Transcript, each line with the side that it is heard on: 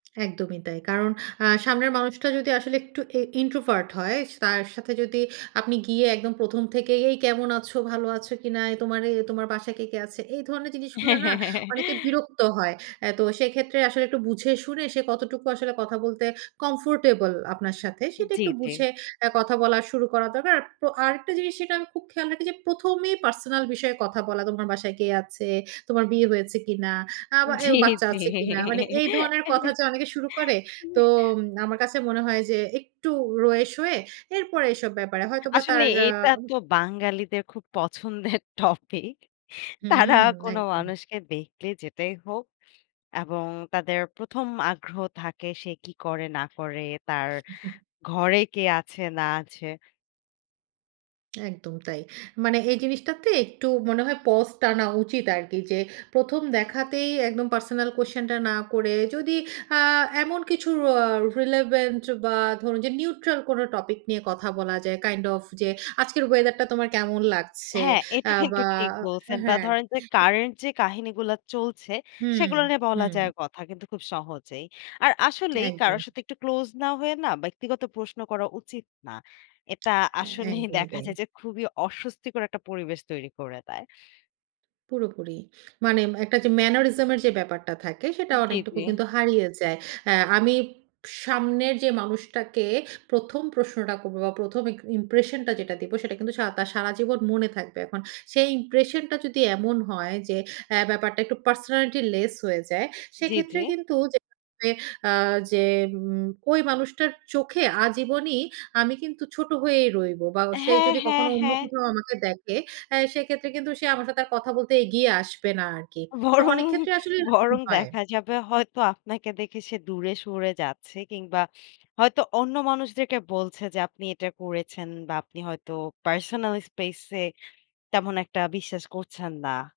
right: একদমই তাই। কারণ আ সামনের মানুষটা যদি আসলে একটু এ ইন্ট্রোভার্ট হয়, স তার সাথে যদি আপনি গিয়ে একদম ১ম থেকেই, "এই কেমন আছো? ভালো আছো কিনা? তোমার এ তোমার বাসায় কে, কে আছে?" এই ধরনের জিনিসগুলা
left: হ্যাঁ,
right: না?
left: হ্যাঁ,
right: অনেকে
left: হ্যাঁ।
right: বিরক্ত হয়। এ তো সেক্ষেত্রে আসলে একটু বুঝে-শুনে, সে কতটুকু আসলে কথা বলতে কমফোর্টেবল আপনার সাথে, সেটা
left: জ্বী,
right: একটু
left: জ্বী।
right: বুঝে, আ কথা বলা শুরু করা দরকার। আর পো আরেকটা জিনিস যেটা আমি খুব খেয়াল রাখি যে, প্রথমেই পার্সোনাল বিষয়ে কথা বলা, "তোমার বাসায় কে আছে? তোমার বিয়ে হয়েছে কিনা? আ বা এও
left: জ্বী,
right: বাচ্চা
left: জ্বী।
right: আছে কিনা?" মানে এই ধরনের কথা যে অনেকে শুরু করে। তো উম আমার কাছে মনে হয় যে, একটু রয়ে শোয়ে, এরপরে এসব ব্যাপারে। হয়তো বা
left: আসলে
right: তার আ
left: এটা তো বাঙালিদের খুব পছন্দের টপিক। তারা
right: হুম,
left: কোন
right: একদম।
left: মানুষকে দেখলে যেটাই হোক এবং তাদের ১ম আগ্রহ থাকে, সে কি করে না করে, তার ঘরে কে আছে না আছে?
right: একদম তাই। মানে এই জিনিসটাতে একটু মনে হয় পস টানা উচিত আরকি যে, ১ম দেখাতেই একদম পার্সোনাল কুয়েসশন টা না করে, যদি আ এমন কিছু র রিলেভেন্ট বা ধরুন যে নিউট্রাল কোন টপিক নিয়ে কথা বলা যায়। কাইন্ড অফ যে, আজকের ওয়েদারটা তোমার কেমন লাগছে?
left: হ্যাঁ, এটা
right: অ্যা
left: কিন্তু
right: বা
left: ঠিক বলছেন। বা
right: হ্যাঁ।
left: ধরেন যে
right: এ
left: কারেন্ট যে কাহিনীগুলা চলছে,
right: হুম,
left: সেগুলো নিয়ে বলা
right: হুম।
left: যায় কথা কিন্তু খুব সহজেই। আর আসলেই
right: একদম।
left: কারোর সাথে একটু ক্লোজ না হয়ে না, ব্যক্তিগত প্রশ্ন করা উচিত না। এটা
right: হ্যাঁ,
left: আসলেই
right: একদমই
left: দেখা
right: তাই।
left: যায় যে, খুবই অস্বস্তিকর একটা পরিবেশ তৈরি করে দেয়।
right: পুরোপুরি। মানে একটা যে ম্যানারিজম এর যে ব্যাপারটা থাকে, সেটা
left: উম জ্বী,
right: অনেকটুকু
left: জ্বী।
right: কিন্তু হারিয়ে যায়। অ্যা আমি সামনের যে মানুষটাকে, ১ম প্রশ্নটা করব বা ১ম ইম্প্রেশন টা যেটা দিবো, সেটা কিন্তু সা তার সারা জীবন মনে থাকবে। এখন সেই ইম্প্রেশন টা যদি এমন হয় যে, অ্যা ব্যাপারটা একটু পার্সোনালিটি লেস হয়ে যায়।
left: জ্বী,
right: সেক্ষেত্রে
left: জ্বী।
right: কিন্তু যে অ্যা যে উম ঐ মানুষটার চোখে আজীবনী আমি কিন্তু, ছোট হয়েই রইবো। বা সে
left: হ্যাঁ,
right: যদি কখনো
left: হ্যাঁ,
right: অন্য
left: হ্যাঁ।
right: কোথাও আমাকে দেখে, অ্যা সেক্ষেত্রে কিন্তু সে আমার সাথে আর কথা বলতে এগিয়ে আসবে না আরকি। তো
left: বরং,
right: অনেক ক্ষেত্রে আসলে এরকম
left: বরং
right: হয়।
left: দেখা যাবে হয়তো আপনাকে দেখে সে দূরে সরে যাচ্ছে, কিংবা হয়তো অন্য মানুষদেরকে বলছে যে, আপনি এটা করেছেন বা আপনি হয়তো পার্সোনাল স্পেস এ, তেমন একটা বিশ্বাস করছেন না।